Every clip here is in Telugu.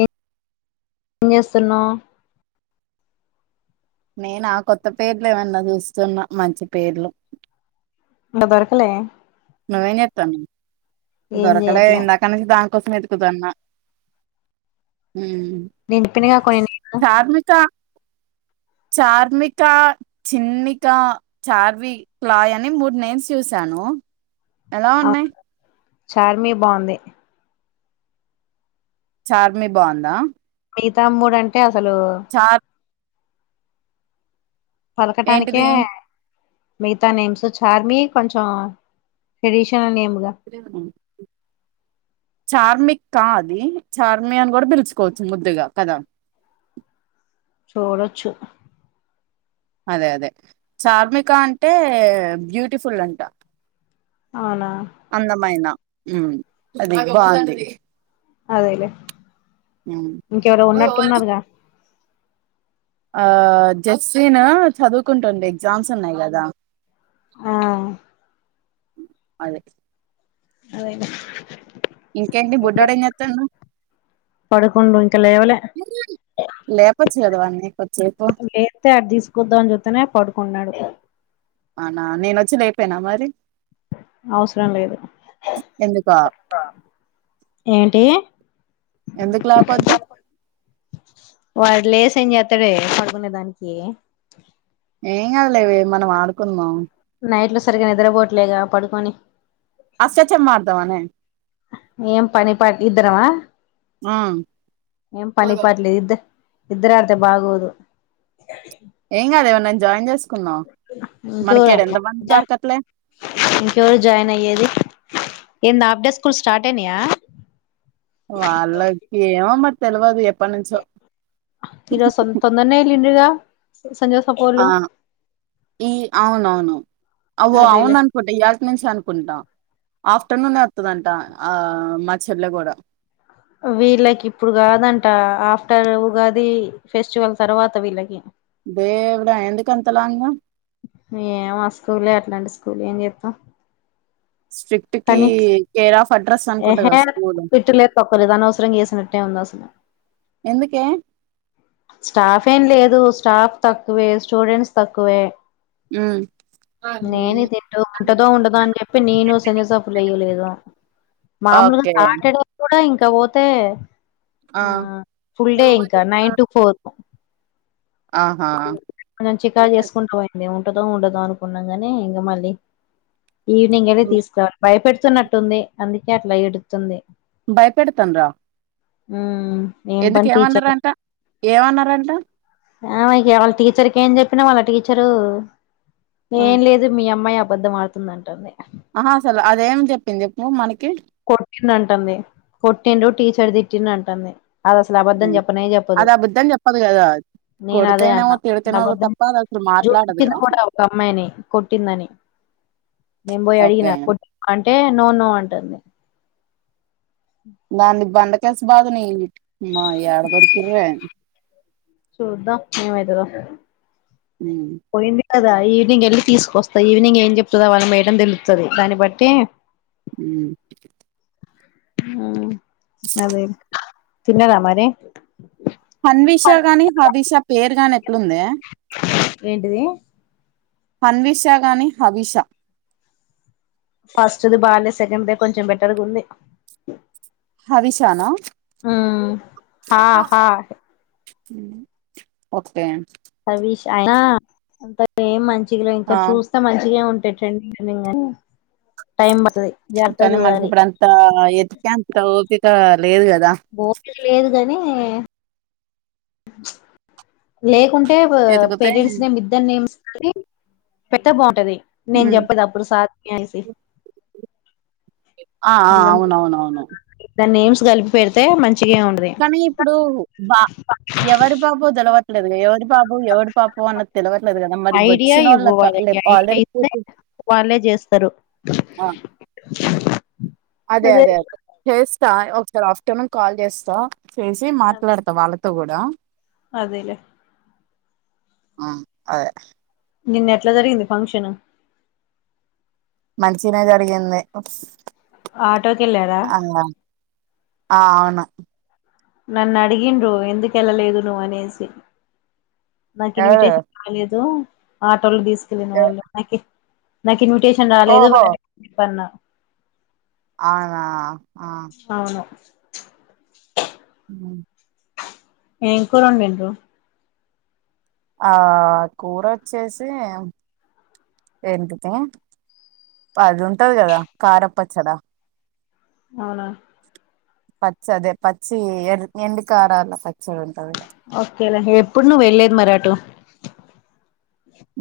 ఎం చేస్తున్నావు. నేను ఆ కొత్త పేర్లు ఏమన్నా చూస్తున్నా మంచి పేర్లు ఇంకా దొరకలే నువు ఏం చేత్తానవ్ ఏం దొరకలే చేయట్లే ఇందాక నుంచి దా కోసమే వేతుకుతన్నా హ్మ్ నేను చెప్పినగా కొన్ని నేను ధార్మిక చార్మికా, చిన్మికా, చార్విలాయ్ అని మూడు నేమ్స్ చూసాను. ఎలా ఉన్నాయి. చార్మీ బాగుంది. చార్మి బాగుందా మిగతా గా మూడు అంటే హలో చార్ పలకటానికే ఏంటిది మిగతా నేమ్స్ చార్మి కొంచెం ట్రెడిషనల్ నేమ్ [unintelligible] చార్మికా అది చార్మి అని కూడా పిలుచుకోవచ్చు. ముద్దుగా కదా పోగొడొచ్చు అదే అదే చార్మిక అంటే బ్యూటిఫుల్ అంట అవునా అందమైన హ్మ్ అది బాగుంది. అదేలే ఉమ్ ఇంకెవరో ఉన్నట్టు ఉన్నారుగా ఆ జస్విన్ చదువుకుంటుంది. ఎగ్జామ్స్ ఉన్నాయి. కదా ఆ అదే అదేదా ఇంకేంటి బుడ్డోడు ఏం చేత్తాడు పడుకుండు ఇంకా లేవలే లేపోచ్చు కదా వాన్ని కొద్దిసేపు లేత్తే అటు తీసుకొద్దామ అని చూస్తున్న పడుకున్నాడు అవునా నేను వచ్చిలేపెయినా మరి అవసరం లేదు ఎందుకా ఏంటి ఎందుకులా ఆపద్దు వాడు లేసి ఏం చేస్తాడే పడుకునే దానికి ఏం కాద్లేవే మనం ఆడుకుందం నైట్ లో సరిగ్గా నిద్రపోవట్లేగా పడుకొని అష్టచమ్మ ఆడదామనే ఏం పనిపాట్ ఇద్దరవా ఆ ఏం పనిపాట్లేదు ఇద్ద ఇద్దరు ఆడితే బాగోదు ఏం కాదు ఎవరినైనా జాయిన్ చేసుకు ఇంకెవరు దొరకట్లే ఇంకెవరు జాయిన్ అయ్యేది ఏంది హాఫ్డే స్కూల్ స్టార్ట్ అయినాయా వాళ్ళకి ఏమో బట్ తెలవదు ఎప్పడినుంచో ఈరోజు తొందరనే వెళ్ళిండ్రుగా సంజయ్ ఆ సపోళ్ళు ఈ అవునవును అవో అవున అదేలే అనుకుంటా ఇయ్యాల్టీ నుంచి అనుకుంటా ఆఫ్టర్నూన్ వత్తదంట ఆ మా చెర్లో కూడా వీళ్ళకి ఇప్పుడు కాదంట ఆఫ్టర్ ఉగాది ఫెస్టివల్ తర్వాత వీళ్ళకి దేవుడా ఎందుకంత లాంగు అలాంటి స్కూల్ ఏం జేస్తాం స్టిక్ట్కి కేర్ ఆఫ్ అడ్ర ఎహే పిత్తు లేదు తొక్క లేదు అనొసరంగా ఏసినట్టే ఉంది వాసనా ఎందుకే స్టాఫ్ ఏం లేదు స్టాఫ్ తక్కువే స్టూడెంట్స్ తక్కువే హ్మ్ నేను తింటూ ఉంటదో ఉండదా అని చెప్పి నేను సజసఫలు వయ్యలేదు మామూలుగా ఓకే సాటర్డే కూడా ఇంకా ఇక పోతే ఆ ఫుల్ డే ఇంకా నైన్ టు ఫోర్ ఆహా మనం చికా చేసుకుంటా పోయింది ఏమో ఉంటదో ఉండదా అనుకున్నాంగానీ ఇంగా మళ్ళీ ఈవినింగ్ అది తీసుకురవాలి భయపెడుతున్నట్టుంది అందుకే అట్లా ఏడుతుంది భయపెడుతుండ్ర ఉమ్ ఎందుకు ఏమన్నార అంట ఏమన్నారంట ఆమెకి వాళ్ళ టీచర్కి ఏం చెప్పినా వాళ్ళ టీచరు ఆ ఏం లేదు మీ అమ్మాయి అప్ అబద్ధం ఆడుతుందంటుంది ఆ అసలు అదేం చెప్పింది చెప్పు మనకి కొట్టింది అంటుంది కొట్టిండు టీ షర్ట్ తిట్టిన అంటుంది అది అసలు అబద్ధం హ్మ్. చెప్పనే చెప్పదు అది అబద్ధం చెప్పదు కదా నేను అదే అన్న కొడితేనేమో అస తిడితేనో అబధం తప్ప అది అసలు చూపించింది మాట్లాడదుగా కూడా ఒక అమ్మాయిని కొట్టిందని నేను పోయి ఓకే అడిగినాట్టి అంటే నో నో అంటుంది వానిది బండ బాగున్నాయ్ మా యాడ దొరికింది చూద్దా ఏం అయితాదో హ కదా ఈవినింగ్ వెళ్ళి తీసుకొస్తా ఈవినింగ్ ఏం చెప్తుందో వాళ్ళ మేయడం తెలుచ్చది దాన్ని బట్టి అ అ అదే తిన్నారా మరి హన్విషా గాని హబీషా పేరు గాని ఎట్లుందే ఏంటిది హన్విషా గాని హబీషా ఫస్ట్ది బాగాలే సెకండ్ దే కొంచెం బెటర్గా ఉంది హవిషానా హాహా ఓకే హవిష్ అయిన అంత ఏం మంచి టి వి ల ఆ ఇంకా చూస్తే మంచిగే ఉ పెట్టండి అనగానే కానీ మనకి ఇప్పుడు అంతా ఎతికే అంత ఓ సారు ఓపిక లేదు ని అ లేక్ లేకుంటే ఎతికితే పేరెంట్స్ నే ఇద్దరు నేమ్ కానీ పెడితే బాగుంటది నేను హ్మ్. చెప్పదు అప్పుడు సాధయా అనేసి ఆ ఆ అట్లా అవును అవునవును దాని నేమ్స్ కలిపి పెడితే మన్ కానీ ఇప్పుడు బా ఎవరు బా పోదలు అవట్లేదుగా ఎవరి పాపం ఎవడి పాపం అన్న తెలివట్లేదు కదా మరి ఐడియా వచ్చిన ఇవ్వు వాళ్ళ వాళ్ళకి ఐడియా ఆల్రెడీ ఇస్తే ప వాళ్ళే చేస్తారు ఆ అదే అదే అదే యెస్ తాయ ఒకసారి ఆఫ్టర్నూన్ కాల్ చేస్ ఆ చేసి మాట్లాడతా వాళ్ళకి గూడ అదేలే ఆ అదే నిన్న ఎట్ల జరిగింది ఫంక్షన్ మంచినే జరిగింది ఆటోకి వెళ్ళారా ఆ ఆ అవును నన్ను అడిగిండ్రు ఎందుకెళ్ళలేదు నువ్వు అనేసి నాకు ఎవరు ఇన్విటేషన్ రాలేదు ఆ ఆటోలు తీసుకెళ్లిన ఎ వాళ్ళకి నాకి ఇన్విటేషన్ రాలేదు ఓహో! [inaudible] ఇస్తన్న ఆనా అవును ఉ ఏం కూర వండిండ్రు ఆ కూర వచ్చేసి ఏంటిది అది ఉంటది కదా కారపచ్చడా అవునా పచ్చ అదే పచ్చి ఎ ఎండుకారల పచ్చి ఓకేలా ఎప్పుడు నువ్వు వెళ్ళేది మరి అట్లా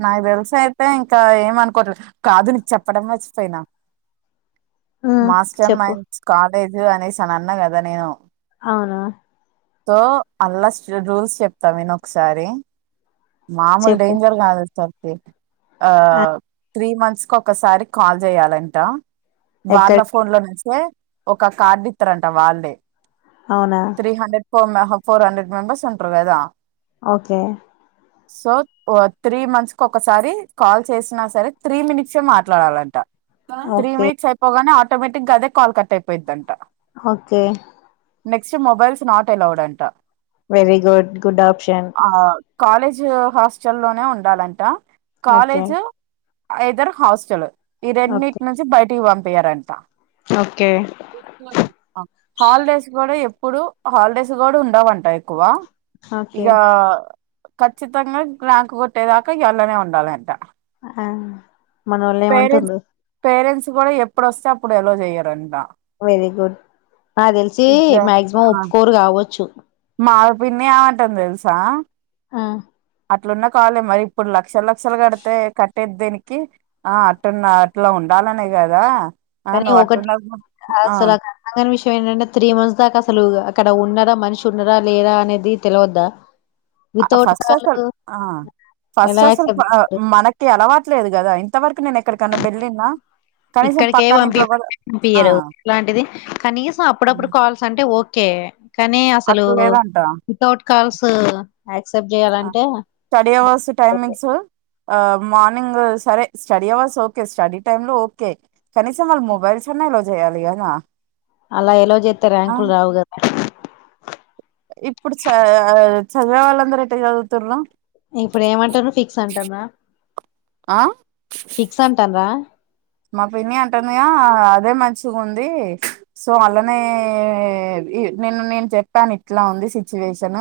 నాకు తెలుసు అయితే ఇంకా ఏమనుకోట్లేదు కాదు నీకు చెప్పడం మర్చిపోయిన ఉమ్ మాస్టర్ చెప్పు మైండ్స్ క లేదు అనేసాను అన్న కదా నేను అవునా సో అల్లాస్ రూల్స్ చెప్తా విను ఒకసారి మాములు చెప్పు డేంజర్ కాదు సతే ఆ త్రీ మంత్స్ కి ఒకసారి కాల్ చేయాలంట వాళ్ళ ఎక్కడికి ఫోన్ లో నచ్చే ఒక కార్డు ఇస్తారంట వాళ్ళే అవునా త్రీ హండ్రెడ్ ప మ ఫోర్ హండ్రెడ్ మెంస్ ఉంటుదా ఓకే సత్ త్రీ మంత్స్ కు ఒకసారి కాల్ చేసినా సరే త్రీ మినిట్స్మాట్లాడాలంట త్రీ ఓకే మినిట్స్ అయిపోగానే ఆటోమటిక్ గా అదే కా క అయిపోయియందంటా okay next mobiles not allowed అంట వెర గుడ్ గుడ్ ఆప్షన్ ఆ కాలేజ్ హాస్టల్ లోనే ఉ ఉండాలంట ఓకే కాలేజు ఇదరు హాస్టల్ ఈ రెండిన్నింటి ఓకే నుంచి బయట ఇవ్వం పేార అంటంత ఓకే హాలిడేస్ కూడా ఇప్పుడు హాలిడేస్ కూడా ఉండవంట ఎక్కువ ఓకే ఇకా ఖచ్చితంగా గు గు పట్టేదాకా ఇయ్యాళ్ళనే ఉండాలంట ఆ మనోళ్లు ఏమంటండ్రు ఎప్పుడు వస్తే అప్పుడు ఎలో చేయరంట వెరీ గుడ్ నాకు తెలిసి ఇక మాక్సిమం ఆ, ఒప్పుకోరు కావచ్చు మా పిన్నే ఏమంటందో తెలుసా ఆ అట్లున్నా కావాలి మరి ఇప్పుడు లక్షల లక్షలు కడితే కట్టేది దేనికి ఆ అట్టున్న అట్లా ఉండాలనే కదా ఆ కానీ నువ్వు ఒకటి అట్టున్న ఆ అసలు క అసలు విషయం ఏంటంటే త్రీ మంత్స్ దాకా అసలు అక్కడ ఉన్నరా మనిషి ఉన్నరా లేరా అనేది తెలివద్దా ఫస్ట్ అసలు ఆ ఫస్ట్ ఎలా అసలు యాక్సెప్ట్ ఆ చేస్తారు మనకి అలవాట్లేదు గదా ఎంతవరకు ఇక్కడికే పక్కన పంపి ఇంట్లో కూడా ఆ పంపియ్యరు ఇలాంటిది కనీసం అప్పుడప్పుడు కాల్స్ అంటే ఓ ఓకే కానీ అసలు అట్లా లేదంట వితౌట్ కాల్స్ యాక్సెప్ట్ ఆ! చేయాలంటే స్టడీ అవర్స్ టైమింగ్స్ ఆ మార్నింగ్ సరే study hours okay study time లో ఓకే కనీసము వాళ్ళు మొబైల్ అన్నా అలో చేయాలిగా అలా ఎలో చేతే ర్యాంకులు రావు కదా ఇప్పుడు స అ చదివేవాళ్లు అందరు ఎట్టా చదువుతారో ఇప్పుడు ఏమంటారు ఫిక్స్ అంటార ఆ ఫిక్స్ అంటారా మా పిన్ని అంటుందిగా అదే మంచిగా ఉంది సో అలానే నిన్న నేను చెప్పాను ఇట్లా ఉంది సిచ్యువేషన్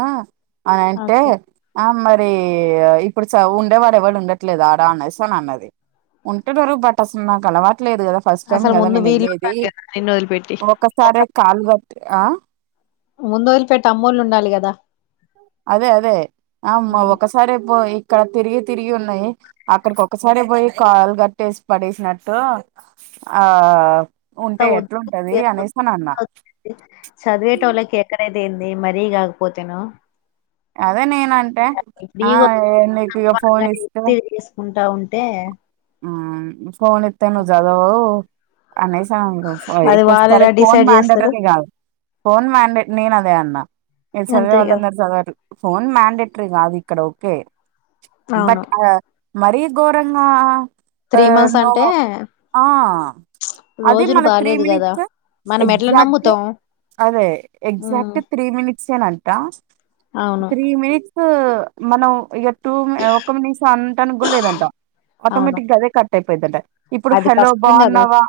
అని అంటే ఓకే. ఆ మరి ఇప్పుడు చ ఉండేవాడు ఎవడు ఉండట్లేదు ఆడా అనేస్తాను అన్నది ఉంటడు బట్ అస మకలవటి లేదు కదా ఫస్ట్ టైం అసలు కదా ముందు నేను వీళ్ళు వెళ్ళేది ఉండాలి కదా! నిన్ను వదిలిపెట్టి. ఒకసారే కాలు కట్టి ఆ ముందు వదిలిపెట్టి అమ్మోళ్లు ఉండాలి కదా అదే అదే ఆ అమ్మ ఒకసారి పో ఇక్కడ తిరిగి తిరిగి ఉన్నాయి అక్కడికి ఒకసారే పోయి కాలు కట్టేసి పడేసినట్టు ఆ ద్ ఉంటే ఎట్లుంటది అనేసి అని అన్నా చదివేటోళ్ళకి ఎక్కడైన ఏంది మరీ కాకపోతేన అదే నేనా అంటే ఆ నీకు ఇక ఫోన్ ఇస్తే అంటా ఉంటే ఆ ఫోన్ ఇస్తే నువ్వు చదవు అనేసాను అది ఇప్పుడు సరే వాళ్ళెలా ఫోన్ డిసైడ్ జేస్తరు. మ్యాండేట్ది కాదు ఫోన్ మ్యాండే నేను అదే అన్నా మీరు అంతే గదా! చదివేవాళ్ళందరూ చదవ ఫోన్ మ్యాండేట్ కా అది ఇక్కడ ఓకే బట్ అవును. ఆ మరీ ఘోరంగా ఆ మంత్స్ నో అంటే అదే రోజులు మన త్రీ బాలేదు గదా! మినిట్స్ మనం ఎట్లా ఎగ్జాక్ట్ నమ్ముతాం? అదే హ్మ్. ఎగ్జాక్ట్ త్రీ మినిట్స్ ఏనంట అవును. త్రీ మినిట్స్ మనం ఎ టూ ఒక్క మనిషం అంటానికి కూడా లేదంట అవును. ఆటోమేటిక్ గా అదే కట్ అయిపోయిదింట ఇప్పుడు అది హలో కష్టం గదా! బాగున్నావా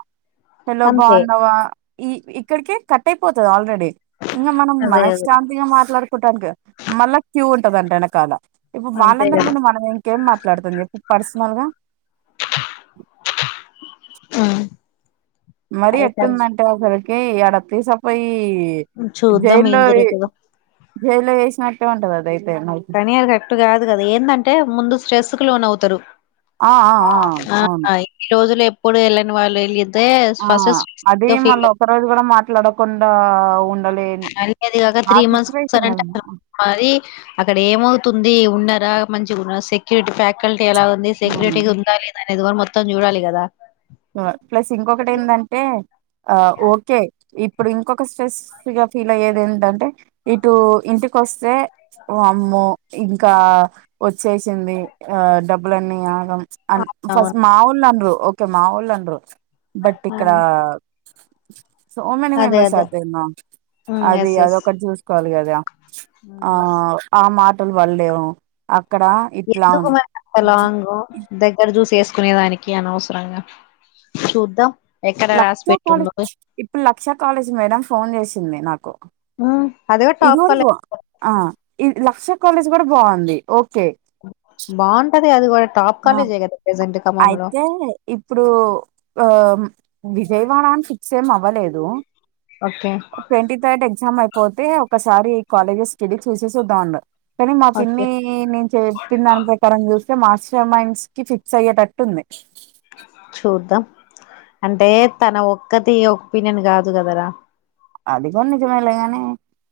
హలో అంతే. బాగున్నావా ఈ ఇక్కడికే కట్ అయిపో పోతుంది ఆల్రెడీ ఇంకా మనం అదే అదే. మనశ్శాంతింగా మాట్లాడుకోవటానికి మళ్ళా క్యూ ఉంటదంట వెనకాల ఇప్పుడు అంతే వాళ్ళందరి గదా! ముందు మనం ఇంకేం మాత్రం మాట్లాడుతను చెప్పి పర్సనల్ గా ఆ మరి ఎట్టుందంటే అసలు ఏ తీసపోయి చూద్దాం జైల్లో ఏం జరుగుతదో జైల్లో వేసినట్టు ఉంటందంతే కనియర్ కరెక్ట్ కాదు కదా ఏంటంటే ముందు స్ట్రెస్ కు లోన అవుతుంది ఆ ఆ ఆ అవును త్తరు ఈ రోజులు ఇప్పుడు యెళ్ళని వాళ్ళ వెళ్ళ ఆ అదే మళ ఒక్క రోజు కూడా మా డకుం అది కాక ఆ త్రీ మంత్స్ సిచ్యువేషన్ వస్తారంటే కదా అ మరి అక్కడ ఏమవుతుంది ది ఉన్నారా మంచిగా ఉన్న సెక్యూరిటీ ఫ్యాకల్టీ ఎలా ఉంది ఉమ్. సెక్యూరిటీగా ఉందా లేదా ఎదివున్ మొత్తం చూడాలి కదా ప్లస్ ఇంకొకటి ఏందంటే ఆ ఓకే ఇప్పుడు ఇంకొక స్ట్రెస్ గా ఫీల్ అయ్యేది ఏందంటే ఇటు ఇంటికోస్సే అమ్మో ఇంకా వచ్చేసింది డబ్బులన్నీ ఆగం అన్ ఫస్ట్ అవును మాఊళ్ళన్రు కేమా వోల్ లండ్రు బట్ ఇక్కడా సో మేని అదే మెంబెర్స్ అదే ఆర్ దేర్ నా ఉమ్ అది ఎస్ ఎస్ అదొక్కటి చూసుకోవాలి కదా ఆ ఎస్ ఆ మాట లు వళ్లేవు ఎందుకు మరంత లాంగు దగ్గర జూస్ వెస్కో కుణేదానికి అనవసరంగా చూద్దం లక్ష కాలేజ్ ఇప్పుడు లక్షా కాలేజ్ మేడం ఫోన్ చేసింది నాకు కొ ఉ అదేగా టాప్ కాలే ఇది లక్ష కాలేజ్ గూడా బాగుంది ఓ బావుంటద్ అధిగోట్ టాప్ ఆ కాలేజిగా కద ప్రజెంట్ అయితే ఇప్పుడు ఆ విజయవాడ అని ఫిక్స్ ఏం అవ్వలేదు ఓకే ట్వంటీ థర్డ్ ఎగ్జామ్ అయిపో పోతే ఒకసారి ఈ కాలేజెస్ స్టెడీ చూసేసి వద్దాం అన్నాడ్ కానీ మా ఓకే పిన్నీ నేను చెప్పిందాన్నీ ప్రకారం చూసి మాస్టర్ మైండ్స్ కి ఫిక్ చెయ్యేటట్టుంది చూద్దాం అంటే తన ఒక్కతి ఒపీనియన్ కాదు కదరా అది దిగుడు నిజమేగానీ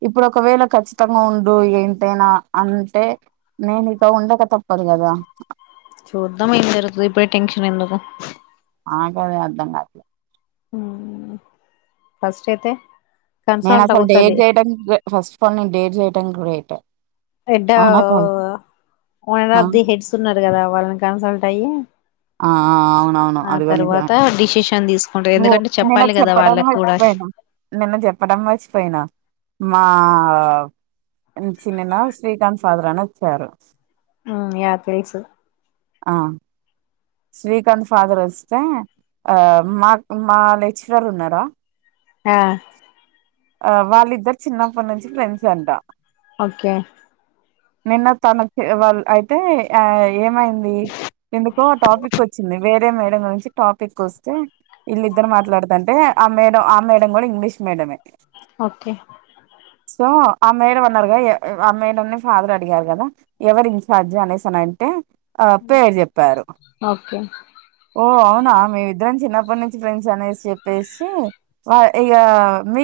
ఇప్పుడు ఒకవేళ ఖచ్చితంగా ఉండు ఏంటైనా అంటే నేను నీతో ఉండక తప్పదు కదా చూద్దాం ఏం జరుగుతదో ఇప్పుడె టెన్షన్ ఎందుకు నాకదే అర్ధం కాలే ఫస్ట్ఐతె నేను అసలు డేర్ చేయడానిక్ ఫస్ట్ ఆఫ్ ఆల్ నేను డేర్ చేయ ఇం కూడిట ఎడ ఓనర్ ఆ! ఆఫ్ ది హెడ్స్ ఉన్నారు కదా వాళ్ళని కన్సల్ట్ అయ్ ఆ అవునవును అదిగూడ నిజమే డిసిషన్ తీసుకుంటారు ఓ ఎందుకంటే నిన్న చెప్పాలి కదా చెప్పడం వాళ్ళకి కూడా మర్చిపోయినా నిన్న చెప్పడం మర్చిపోయినా మా చిన్ననా శ్రీకాంత్ ఫాదర్నచ్చారు ఆ యా తెలుసు ఆ శ్రీకాంత్ ఫాదర్ వస్తే ఆ మాకు మా లెక్చరర్ ఉన్నారా ఆ ఆ వాళ్ళిద్దరు చిన్నప్పటి నుంచి ఫ్రెండ్స్ అంట ఓకే నిన్న తన ఫె వాళ్ళ అయితే ఆ ఏమైంది ఎందుకో ఆ టాపిక్ ఒచ్చింది వేరే మేడం గురించి టాపిక్ వస్తే వీళ్ళిద్దరు మాట్లాడుతంటే ఆ మేడ ఆ మేడం కూడా ఇంగ్లీష్ మేడమే ఓకె సో ఆ మేడం అన్నారు కద ఆ మేడంని ఫాదర్ అడిగారు కదా ఎవరు ఇంఛార్జి అనేసిసన అంటే ఆ పేరు చెప్పారు ఓకే ఓ ఆ మీమిద్దరం చిన్నప్పటి నుంచి ఫ్రెండ్స్ అనేసి చెప్పేసి ఆ ఇగా మీ